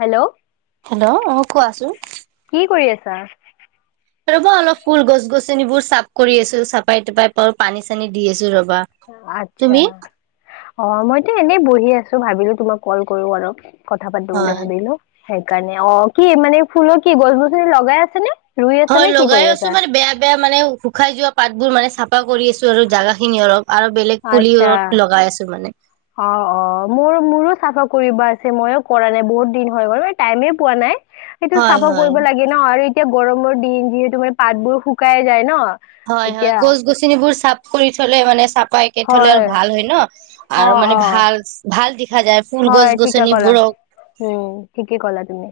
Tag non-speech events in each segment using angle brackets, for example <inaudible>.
Hello hello অ কোৱা চোন কি কৰি আছা ৰবা অলপ ফুল গছ গছনিবোৰ চাফ কৰি আছো চাফাই তাপাই পানী চানী দি আছো ৰবা আচ্ছা তুমি অ মইতো এনেই বহি আছো ভাবিলো তোমাক কল কৰো অলপ কথা পাতো বুলি হয় ভাবিলো সেইকাৰণে অ কি মানে ফুলৰ কি গছ গছনি লগাই আছা নে ৰুই হয় কি লগাই কৰি আছো আছা? মানে বেয়া বেয়া মানে শুকাই যোৱা পাতবোৰ মানে চাফা কৰি আছো আৰু জাগা খিনি অলপ আৰু বেলেগ আচ্ছা পুলিও লগাই আছো মানে অ অ মোৰ মোৰো চাফা কৰিব আছে মইয়ো কৰা নাই বহুত দিন হৈ গ'ল টাইমে পোৱা নাই সেইটো হয় চাফা হয় কৰিব লাগে ন, আৰু এতিয়া গৰমৰ দিন যিহেতু মানে পাতবোৰ শুকাই যায় ন। হয় হয়, এতিয়া গছ-গছনিবোৰ চাফ কৰি থ'লে মানে চাফাইকে থলে হয় ভাল হয় ন। অ আৰু মানে অ ভাল, ভাল দেখা যায়। ফুল গছ হয়, ঠিকে কলা গছনিবোৰক উম ঠিকেই কলা তুমি।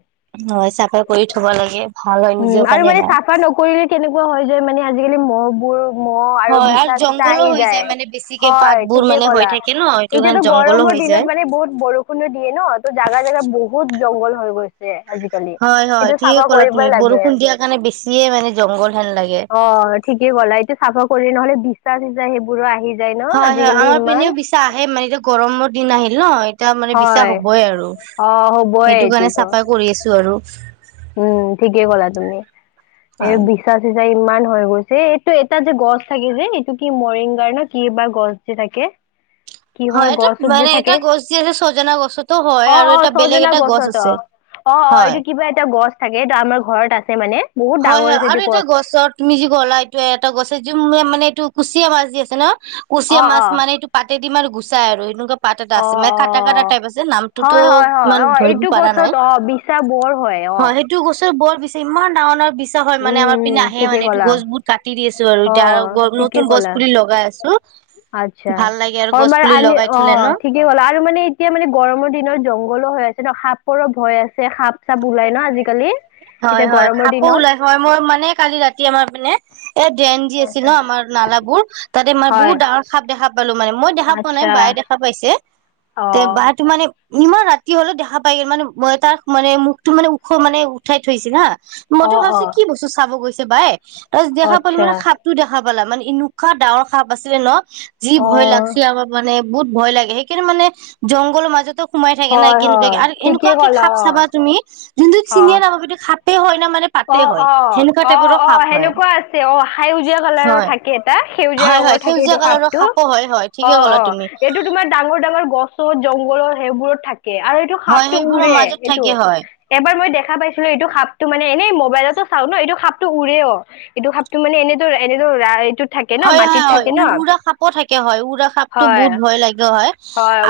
হয়, চাফা কৰি থব লাগে। ভাল হয় উম, নিজৰ আৰু কাৰণে মানে আমাৰ চাফা নকৰিলে কেনেকুৱা হয় যে মানে আজিকালি মহ বোৰ মহ আৰু হয় বিচা-চিচা জংঘলো আহি হৈ যায়, মানে বেছিকে হয় পাতবোৰ ঠিকেই মানে হৈ কলা। থাকে ন সেইটো কাৰণে এতিয়াতো জংঘলো হৈ গৰমৰ দিনত যায়। মানে বহুত বৰষুণো দিয়ে ন, ত' জাগাই জাগাই বহুত জংঘল হৈ গৈছে। আজিকালি সেইটো চাফা কৰিবই লাগে। ষুণ দিয়া কাণে বেছিয়ে মানে জংঘল হেন লাগে। অ' ঠিকেই কলা, এইটো চাফা কৰি নহলে বিচা-চিচা সেইবোৰো আহি যায় ন আজিকালি ইমান। টা আহে মানে, এতিয়া গৰমৰ দিন আহিল ন। টা মানে বিছা হয় হবই আৰু অ হ'বই সেইটো কাৰণে এইটোতো চাফাই কৰি আছো আৰু। উম, ঠিকেই ক'লা তুমি। এই হয়। বি বিচা-চিচা ইমান হৈ গৈছে, এইটো এটা যে গছ থাকে যে এইটো কি মৰিংগাৰ না কি বা গছ যে থাকে। <inaudible> কিহৰ হয় এটা গছত যে মানে থাকে, এটা গছ যি আছে ছজনা গছতো হয় অ' আৰু অ' এটা বেলেগ চজিনা এটা গছ গছত আছে অ'। অ' অ' হয়। এইটো কিবা এটা গছ থাকে, এইটো আমাৰ ঘৰত আছে মানে। বহুত হয় ডাঙৰ হয় আছে আৰু এইটো এটা গছ গছত তুমি যি কলা এইটোৱে এটা গছে যি মানে এইটো কুচিয়া মাছ দি আছে ন কুচিয়া অ মাছ অ মানে এইটো পাতে দিম আৰু গুচাই আৰু এনেকুৱা। পাত এটা অ আছে, মানে অ কাটা কাটা টাইপ আছে। নামটোতো হয় হয় হয় ইমান অ ধৰিব এইটো পৰা গছত নাই, অ বিচা বৰ অ হয়। এইটো গছৰ বৰ বেছি ইমান ডাঙৰ ডাঙৰ বিচা হয় মানে উম আমাৰ উম পিনে আহে ঠিকে মানে এইটো ক'লা গছ বহুত কাটি দি আছো আৰু অ এতিয়া আৰু গ ঠিকে নতুন গছ ক'লা পুলি লগাই আছো। আচ্ছা ভাল লাগে আৰু গছ পুলি লগাই থলে ন <unintelligible> কি হল আৰু মানে এতিয়া মানে গৰমৰ দিনত জংঘলো হৈ আছে ন, সাপৰো ভয় আছে সাপ। চাপ ওলাই ন আজিকালি, হয় এতিয়া হয় গৰমৰ সাপো ওলাই দিনত। হয়, মই মানে কালি ৰাতি আমাৰ এইপিনে এ ড্ৰেন যি আছে ন আচ্ছা, আমাৰ নালাবোৰ তাতে ম‌ই হয় বহুত ডাঙৰ সাপ দেখা পালো, মানে মই দেখা পোৱা নাই আচ্ছা বাইয়ে দেখা পাইছে তে অ বাইয়েটো মানে ইমান ৰাতি হলেও দেখা পাই গ'ল, মানে মই তাৰ মানে মুখটো মানে ওখ মানে উঠাই থৈছিল হা। অ মইতো অ ভাবিছো কি বস্তু চাব গৈছে বাই তাৰপিছত দেখা পালো আচ্ছা মানে সাপ। টো দেখা পালা মানে এনেকুৱা ডাঙৰ সাপ আছিলে ন, যি অ ভয় লাগ <unintelligible> মানে বহুত ভয় লাগে। সেইকাৰণে মানে জংঘলৰ মাজতো সোমাই থাকে নাই হয় কেনেকুৱা হয় আৰু ঠিকেই এনেকুৱাকে ক'লা সাপ চাবা তুমি যোনটো অ চিনিয়ে নাপাবা সেইটো সাপেই হয় নে মানে অ পাতে হয়, অ অ সেনেকুৱা অ টাইপৰো অ সাপ হয়। সেনেকুৱা অ' সেউজীয়া কালাৰৰ হয় থাকে এটা সেউজীয়া হয় হয় ৰঙৰ থাকে সেউজীয়া এইটো কালাৰৰ সাপটো। সাপো হয় হয় ঠিকে অ' ক'লা অ' তুমি এইটো তোমাৰ ডাঙৰ ডাঙৰ গছৰ জংঘলৰ সেইবোৰত থাকে। আৰু এইটো হয় সাপটো সেইবোৰৰ উৰে মাজত এইটো। থাকে হয় এবাৰ মই দেখা পাইছিলো, এইটো সাপটো মানে এনেই মোবাইলতো চাও ন এইটো সাপটো উৰেও। এইটো সাপটো মানে এনেদৰ এনেদৰ এইটো- হয় হয় হয়, উ-উৰা সাপো থাকে হয়, উৰা সাপটো হয় বহুত ভয় লাগে হয়।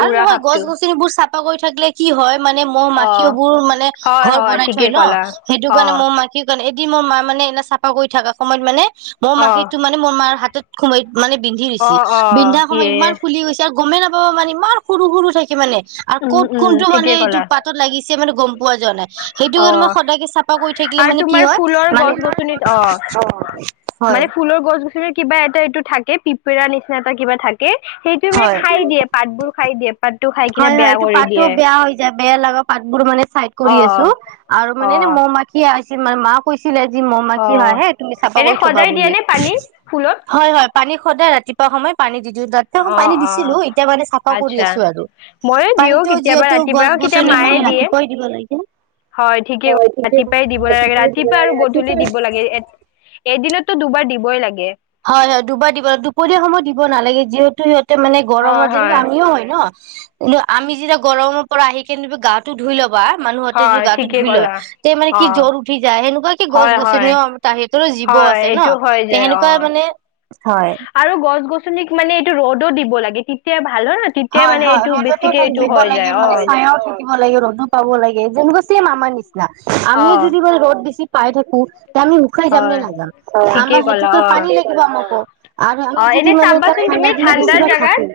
আৰু উৰা নহয়, সাপটো গছ -গছনিবোৰ চাফা কৰি থাকিলে কি হয় মানে অ মৌ-মাখিওবোৰ মানে হয় ঘৰ হয় বনাই থৈ ঠিকেই ন ক'লা সেইটো অ কাৰণে মৌ মা সেই কাৰণে এদিন মোৰ মা মানে এনে চাফা কৰি থাকা সময়ত মানে অ মৌ-মাখিটো মোৰ মাৰ হাতত সোমাই মানে বিন্ধি অ দিছে অ বিন্ধা সময় ইয়ে ইমান ফুলি গৈছে আৰু গমেই নাপাবা মানে ইমান সৰু সৰু থাকে মানে। আৰু উম ক'ত উম কোনটো মানে ঠিকেই এইটো ক'লা পাতত লাগিছে মানে গম পোৱা যোৱা নাই। সেইটো অ যেনেবা সদায় কে চাফা কৰি থাকিলে আৰু মানে কি তোমাৰ হয় ফুলৰ মানে গছ গছনিত অ <unintelligible> অ। মানে ফুলৰ গছ কিবা এটা এইটো থাকে পিপেৰা নিচিনা এটা কিবা থাকে, সেইটো মানে হয় খাই দিয়ে। পাতবোৰ খাই দিয়ে। পাতটো খাই কিনে হয় হয়, বেয়া এইটো কৰি পাতো দিয়ে বেয়া হৈ যায়। বেয়া লগা পাতবোৰ মানে চাইড কৰি অ আছো আৰু অ মানে মৌ মা কিয় আহিছি মানে মাফ কৈছিলে যি অ মৌ-মাখি হয় আহে তুমি চাফা এনে কৰি থবা সদায় দিয়ে বুলি, নে পানী ফুলত হয় হয়। পানী সদায় ৰাতিপুৱা সময় পানী দি দিওঁ তাত অ পানী অ দিছিলো এতিয়া মানে চাফা কৰি আচ্ছা আছো আৰু। ময়ো দিওঁ পানীতো কেতিয়াবা যিহেতু ৰাতিপুৱা কেতিয়াবা গছ-গছনিৰ মায়ে মানে দিয়ে ৰাতিপুৱাই দিব লাগে। হয় ঠিকেই হয় ঠিকেইটো ৰাতিপুৱাই দিব লাগে ৰাতিপুৱাই দিব ৰাতিপুৱা আৰু লাগে, গধূলি ৰাতিপুৱাই আৰু <unintelligible> এদিনতো দুবাৰ দিবই লাগে। হয় হয় দুবাৰ দিব, দুপৰীয়া সময় দিব নালাগে যিহেতু সিহঁতে মানে হয় গৰমত যেনকা হয় আমিও হয় ন। কিন্তু আমি যেতিয়া গৰমৰ পৰা আহি কেনে গাটো ধুই লবা মানুহতে যিটো হয় গাটো ঠিকেই ধুই লয়। ক'লা তে মানে অ কি জ্বৰ উঠি যায় সেনেকুৱা কি গছ হয় হয় গছনিও তাহতৰ জীৱ হয় আছে ন এইটো হয় তে যায় সেনুক কয় অ মানে হয় আৰু গছ-গছনিক মানে এইটো ৰ'দো দিব লাগে তেতিয়া ভাল হয় <unintelligible> হয় হয় এইটো ৰ'দতো বেছিকে এইটো থাকিব হৈ লাগে যায় অ মানে চায়ায়ত টিব লাগে ৰ'দো পাব লাগে যেনেকা চেম আমাৰ নিচ না অ আমিও যদি বা ৰ'দ বেছি পাই থাকো তে আমি শুকাই যাম হয় নে নাযাম ঠিকেই আমাৰ ক'লা সেইটোকে অ পানী <unintelligible> আমাকো আৰ অ আমি এনে যদি মানে এতিয়া চাবাচোন তুমি ঠাণ্ডা দিলে ঠাণ্ডাৰ বেছিভাগ জাগাত খাকো।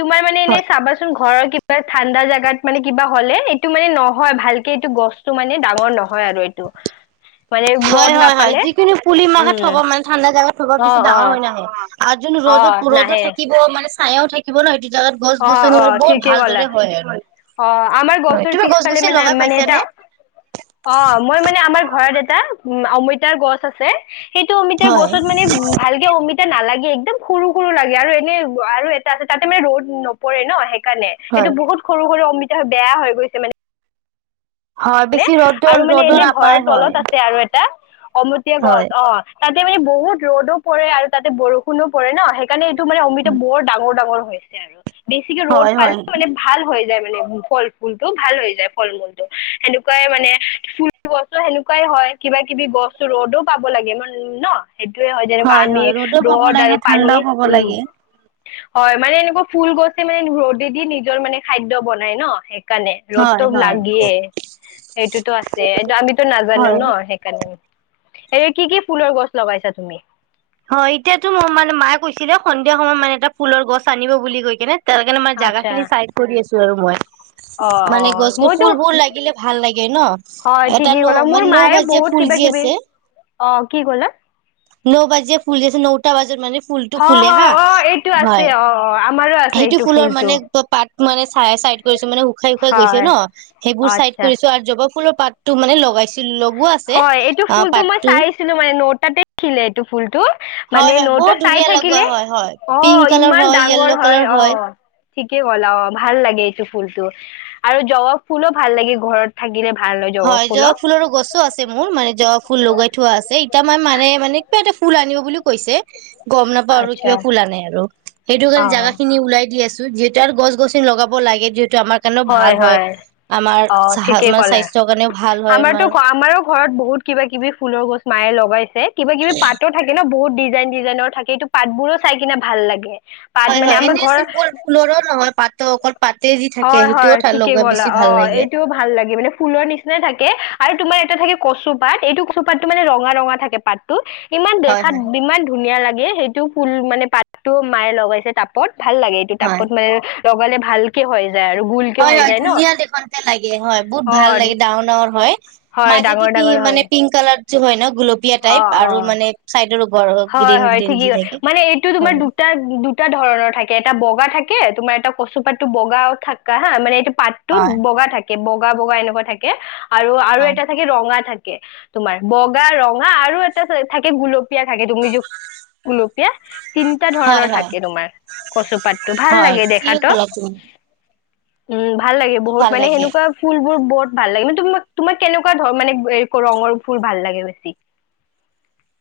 তোমাৰ মানে এনেই চাবাচোন ঘৰৰ কিবাত ঠাণ্ডা জোগাত মানে কিবা হ'লে এইটো মানে নহয় ভালকে এইটো গছটো মানে ডাঙৰ নহয় আৰু এইটো। <inaudible> হয় ৰ'দ হয় হয় নাপালে যিকোনো পুলি মাগাত থব উম মানে ঠাণ্ডা জাগাত থব অ পিছ অ ডাঙৰ হৈ নাহে। আৰু যোন অ ৰ'দত ৰ'দত নাহে থাকিব মানে ছায়েও থাকিব ন সেইটো জাগাত অ গছ-গছনি অ আৰু বহুত ঠিকেই ক'লা ভালদৰে হয় হয় আৰু। অ আমাৰ হয় গছৰ তুমি গছ পিছফালে গছি মানে লগাই মানে এটা পাইছানে অ মই মানে আমাৰ ঘৰত এটা উ অমিতাৰ গছ আছে সেইটো অমিতাৰ হয় গছত মানে ভালকে অমিত তা নালাগে একদম সৰু সৰু লাগে আৰু এনে আৰু এটা আছে তাতে মানে ৰ'দ নপৰে ন সেইকাৰণে হয় এটো বহুত সৰু সৰু অমিতা বেয়া হৈ গৈছে মানে। হয় বেছি ৰ'দ আৰু মানে ৰ'দো নাপায় হয়। আৰু এটা অমোতীয়া হয় গছ অ তাতে মানে বহুত ৰ'দো পৰে আৰু তাতে বৰষুণো পৰে ন সেইকাৰণে মানে অমিতা বৰ ডাঙৰ ডাঙৰ হৈছে আৰু বেছিকে ৰ'দ হয় পালে হয় মানে ভাল হৈ যায় মানে ফল-ফুলটো ভাল হৈ যায় ফল-মূলটো সেনুক কুৱাই মানে ফুল গছো সেনেকুৱাই হয় কিবা-কিবি গছ ৰ'দো পাব লাগে মান ন। সেইটোয়ে হয় যেনেকুৱা আমি হয় ৰ'দো পাব ৰ'দ লাগে আৰু পানী, ঠাণ্ডাও পাব উম। লাগে হয় মানে এনেকুৱা ফুল গছে মানে ৰ'দে দি নিজৰ মানে খাদ্য বনাই ন সে কাণে হয় ৰ'দতটো হয় লাগিয়ে সেইটোতো আছে এইটো আমিতো নাজানো হয়। ন সে কাণে, এ কি কি ফুলৰ গছ লগাইছা তুমি? হয় এতিয়াতো মোৰ মানে মায়ে কৈছিলে সন্ধিয়া সময়ত মানে এটা ফুলৰ গছ আনিব বুলি কৈ কিনে তালকাণে মই আচ্ছা জাগাখিনি চাইড কৰি আছো আৰু মই অ অ মানে গছ গ মইতো ফুলবোৰ লাগিলে ভাল লাগে ন? হয় ঠিকেই ক'লা মোৰ মায়ে বহুত কিবা <unintelligible> কিবি আছে। অ কি ক'লা ন বাজিয় ফুল আছে নটা বাজাত মানে ফুলটো হয় ফুলে হয় হা, অ এইটো আছে হয় অ অ আমাৰো আছে সেইটো এইটো ফুলৰ ফুলটো মানে পাত মানে চাই-চাইড কৰিছো মানে শুকাই-শুকাই গৈছে হয় ন সেইবোৰ চাইড আচ্ছা কৰিছো আৰু জবা ফুলৰ পাত তোৰ মানে লগাইছিল লগো আছে হয়, এইটো অ ফুলটো মই পাতটো চাইছিলো মানে নটাতে উঠিলে এইটো ফুলটো মানে হয় হয় নৌত বহুত চাই ধুনীয়া লগোৱা থাকিলে হয় হয় অ', পিংক কালাৰ ইমান হয় ডাঙৰ য়েল্ল' হয় কালাৰ অ'। ঠিকে ক'লা অ', ভাল লাগে এইটো ফুলটো, আৰু জবা ফুলো ভাল লাগে ঘৰত থাকিলে ভাল হয় জবা ফুলো। ফুলৰো গছো আছে মোৰ মানে জবা ফুল লগাই থোৱা আছে। এতিয়া মই মানে মানে কিবা এটা ফুল আনিব বুলি কৈছে। গম নাপাও আৰু আচ্ছা কিবা ফুল আনে আৰু সেইটো অ কাৰে জাগা খিনি ওলাই দি আছো। যিহেতু আৰু গছ গছনি লগাব লাগে যিহেতু আমাৰ কাৰণেও ভাল হয় আমাৰ অ চাহ ঠিকেই মানে ক'লা স্বাস্থ আমাৰতো আমাৰো ঘৰত বহুত কিবা কিবি ফুলৰ গছ মায়ে লগাইছে। কিবা কিবি পাতো থাকে ন, বহুত ডিজাইন ডিজাইনৰ থাকে এইটো পাতবোৰো চাই কিনে ভাল লাগে। পাত হয় মানে হয়, আমাৰ এনে ঘৰ চিম্পুল ফুলৰো নহয় পাতো অকল পাতে যি থাকে হয় হয় সেইটোও তাত ঠিকেই লগাই ক'লা বেছি অ ভাল লাগে। এইটোও ভাল লাগে মানে ফুলৰ নিচিনাই থাকে আৰু তোমাৰ এটা থাকে কচুপাত এইটো কচুপাতটো মানে ৰঙা ৰঙা থাকে পাত <unintelligible> ইমান হয় দেখাত হয় ইমান ধুনীয়া লাগে সেইটো ফুল মানে পাতো মায়ে লগাইছে তাপত ভাল লাগে এইটো হয় তাপত মানে লগালে ভালকে হৈ যায় আৰু। গোলকে হয় হৈ হয়, যায় ন ধুনীয়া দেখোনতে লাগে হয় বহুত অ ভাল লাগে ডাঙৰ ডাঙৰ হয়। হয় মাজেদি ডাঙৰ পি ডাঙৰ হয় মানে পিংক কালাৰ য হয় ন গুলপীয়া অ টাইপ আৰু অ মানে চাইডৰ ওপৰ গ্ৰীণ গ্ৰীণ যি থাকে হয়। দুটা-দুটা ধৰণৰ থাকে এটা বগা থাকে, তোমাৰ এটা কচুপাতটো বগাও থাককা হা মানে এইটো পাত হয় <unintelligible> বগা থাকে বগা বগা এনেকুৱা থাকে আৰু হয় এটা থাকে ৰঙা থাকে, তোমাৰ বগা ৰঙা আৰু এটা থাকে গুলপীয়া থাকে তুমি য গুলপীয়া তিনিটা হয় ধৰণৰ হয় থাকে তোমাৰ কচুপাতটো ভাল হয় লাগে ঠিক দেখাতো। ক'লা তুমি উম, ভাল লাগে বহুত ভাল মানে লাগে। সেনেকুৱা ফুলবোৰ বহুত ভাল লাগে মানে তাক তোমাক কেনেকুৱা ধৰ মানে ৰঙৰ ফুল ভাল লাগে বেছি?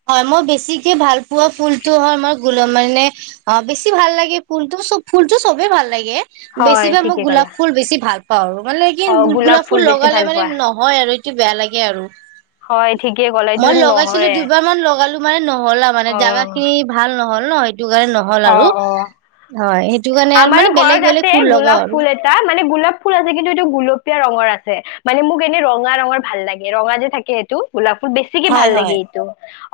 হয় মই বেছিকে ভাল পোৱা ফুলটো হয় আমাৰ গুল মানে অ', বেছি ভাল লাগে ফুলতো, ফুলটো সবে ভাল লাগে বেছি হয় বা মই ঠিকে গোলাপ ক'লা ফুল বেছি ভাল পাও আৰু মানে কি অ গোলাপ ফুল বেছি লগালে ভাল মানে পোৱা নহয় আৰু কি বেয়া লাগে আৰু। হয় ঠিকে গ'লে মই এইতোটো লগাইছিলো নহয়ে। দুবাৰ মান লগালো মানে নহলা মানে জাগা অ', খিনি ভাল নহ'ল ন সেইটো কাৰণে নহ নহ'ল আৰু অ', অ', হয় সেইটো কাৰণে আৰু আমাৰো মানে ঘৰত বেলেগ আছে বেলেগ ফুল গোলাপ লগাও আৰু। ফুল এটা মানে গোলাপ ফুল আছে কিন্তু এইটো গোলপীয়া ৰঙৰ আছে, মানে মোক এনে ৰঙা ৰঙৰ ভাল লাগে ৰঙা যে থাকে সেইটো গোলাপ ফুল বেছিকে হয় ভাল হয় লাগে এইটো,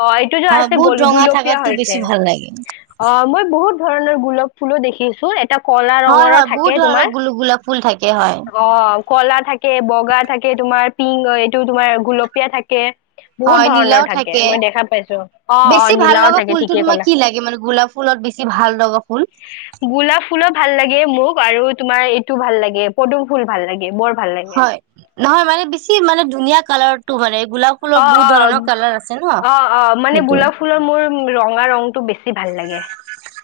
অ', এইটো য হয় আছে বহুত গোল ৰঙা গোলপীয়া থাকাতো হৈছে। <unintelligible> অ', মই বহুত ধৰণৰ গোলাপ ফুলো দেখিছো এটা কলা হয় ৰঙৰো হয়, থাকে বহুত তোমাৰ ধৰণৰ গ-গোলাপ ফুল থাকে হয়। অ কলা থাকে, বগা থাকে তোমাৰ পিংক এইটো তোমাৰ গুলপীয়া থাকে। বহুত হয় নীলাও ধৰণৰ থাকে মই দেখা পাইছো, অ অ বেছি ভাল নীলাও লগা থাকে ফুলটো ঠিকে তোমাৰ কলা। কি লাগে মানে গোলাপ ফুলত বেছি ভাল ৰ'ব ফুল। গোলাপ ফুলো ভাল লাগে মোক আৰু তোমাৰ এইটো ভাল লাগে পদুম ফুল ভাল লাগে বৰ। ভাল লাগে হয় নহয় মানে বেছি মানে ধুনীয়া কালাৰটো মানে গোলাপ ফুলৰ অ বহুত অ, ধৰণৰ কালাৰ আছে ন অ অ মানে সেইটো গোলফ ফুলৰ মোৰ ৰঙা ৰংটো বেছি ভাল লাগে।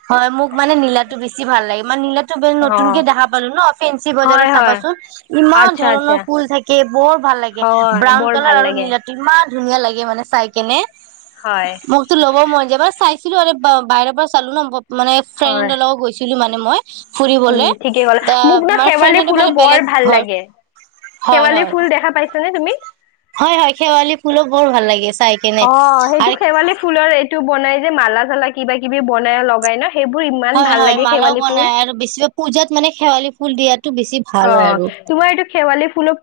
হয় মোক মানে নীলাটো বেছি ভাল লাগে মানে নীলাটো বে অ নতুনকে দেখা পালো ন ফেঞ্চি বজাৰত হয় হয় চাবাচোন? ইমান আচ্ছা আচ্ছা ধৰণৰ ফুল থাক কে বৰ ভাল লাগে, হয় ব্ৰাউন বৰ ভাল কালাৰ আৰু লাগে নীলাটো ইমান ধুনীয়া লাগে মানে চাই কেনে। হয় মোকতো ল'ব মন যায় বা চাইছিলো আৰু বা বাহিৰৰ পৰা চালো ন ব মানে হয় ফ্ৰেণ্ডৰ লগত গৈছিলো মানে মই। উম ফুৰিবলে ঠিকেই ক'লা, মোক ন মানে শেৱালি ফ্ৰেণ্ডহঁতে ফুলো মানে বেলেগ বৰ ভাল ঘৰ লাগে। হয় শেৱালি হয় ফুল দেখা পাইছা নে তুমি? হয় হয়, শেৱালি ফুলক বৰ ভাল লাগিছ অ সেইটো শেৱালি ফুলৰ এইটো বনাই যে মালা - চালা কিবা কিবি বনাই লগাই ন সেইবোৰ ইমান হয় ভাল হয় লাগে মালাও শেৱালি ফুল বনাই আৰু বেছি পূজাত মানে শেৱালি ফুল দিয়াটো বেছি অ ভাল হয় আৰু। তোমাৰ এইটো শেৱালি ফুলত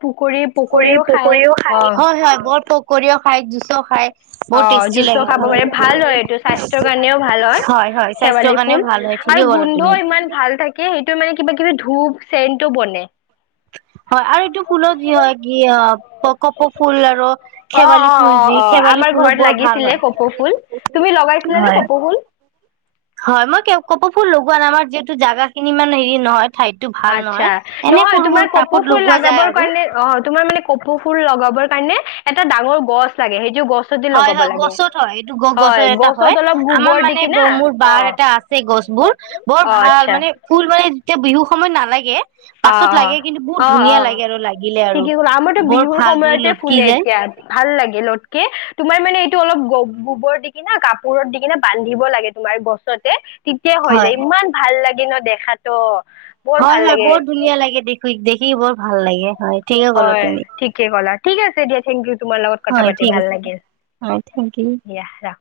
পকৰী পকৰীও খায়, হয় হয় বৰ পকৰীও খায়, জুচও খায়। অ বহুত টেষ্টি জুচো লাগে খাব পাৰে শেৱালি ভাল হয় এইটো ফুলৰ স্বাস্থ্যৰ কাৰণেও ভাল হয় স্বাস্থ্যৰ শেৱালি কাৰণে ফুল। ভাল হয় আৰু ঠিকেই ক'লা গোন্ধও তুমি ইমান ভাল থাকে সেইটো মানে কিবা কিবি ধূপ, চেনটো বনে। হয় আৰু এইটো ফুলৰ যি হয় কি অ প কপৌ ফুল আৰু অ শেৱালি অ ফুল অ যি অ শেৱালি আমাৰ ফুলো ঘৰত বৰ ভাল লাগিছিলে হয় কপৌ ফুল, তুমি লগাইছিলা নে হয় কপৌ ফুল? হয় মই কে কপৌ ফুল লগোৱা নাই আমাৰ যিহেতু জাগাখিনি ইমান হেৰি নহয়। ঠাইটো ভাল আচ্ছা নহয় এনে নহয় সৰু তোমাৰ মৰু কপৌ টাপত ফুল লগোৱা লগাবৰ যায় আৰু। কাৰণে অ তোমাৰ মানে কপৌ ফুল লগাবৰ কাৰণে এটা ডাঙৰ গছ লাগে সেইটো গছ হয় হয় গছত হয় এইটো গ গছত এটা হয়, অলপ আমাৰ গোবৰ দি মানে ব কিনা মোৰ অ বাৰ এটা আছ ছে গছবোৰ, বৰ অ ভাল আচ্ছা মানে ফুল মানে যেতিয়া বিহু সময়ত নালাগে অ পাছত লাগে কিন্তু বহুত অ অ অ ধুনীয়া লাগে আৰু লাগিলে আৰু ঠিকেই ক'লা আমাৰতো বৰ বিহুৰ ভালদৰে সময়তে লটকি ফুলে যায়। এতিয়া ভাল লাগে লটকে, তোমাৰ মানে এইটো অলপ গ গোবৰ দি কিনা কাপোৰত দি কিনে বান্ধিব লাগে তোমাৰ গছ চতে তেতিয়া হৈ যায় হয় ইমান ভাল লাগে ন দেখাটো। হয় হয় বৰ ধুনীয়া লাগে দেখি দেখি বৰ ভাল লাগে হয়। ঠিকে ক'লা হয় তুমি ঠিকে ক'লা, ঠিক আছে দিয়া থেংক ইউ। তোমাৰ লগত কথা হয় পাতি ঠিক ভাল আছে লাগিল হয় থেংক ইউ দিয়া ৰাখ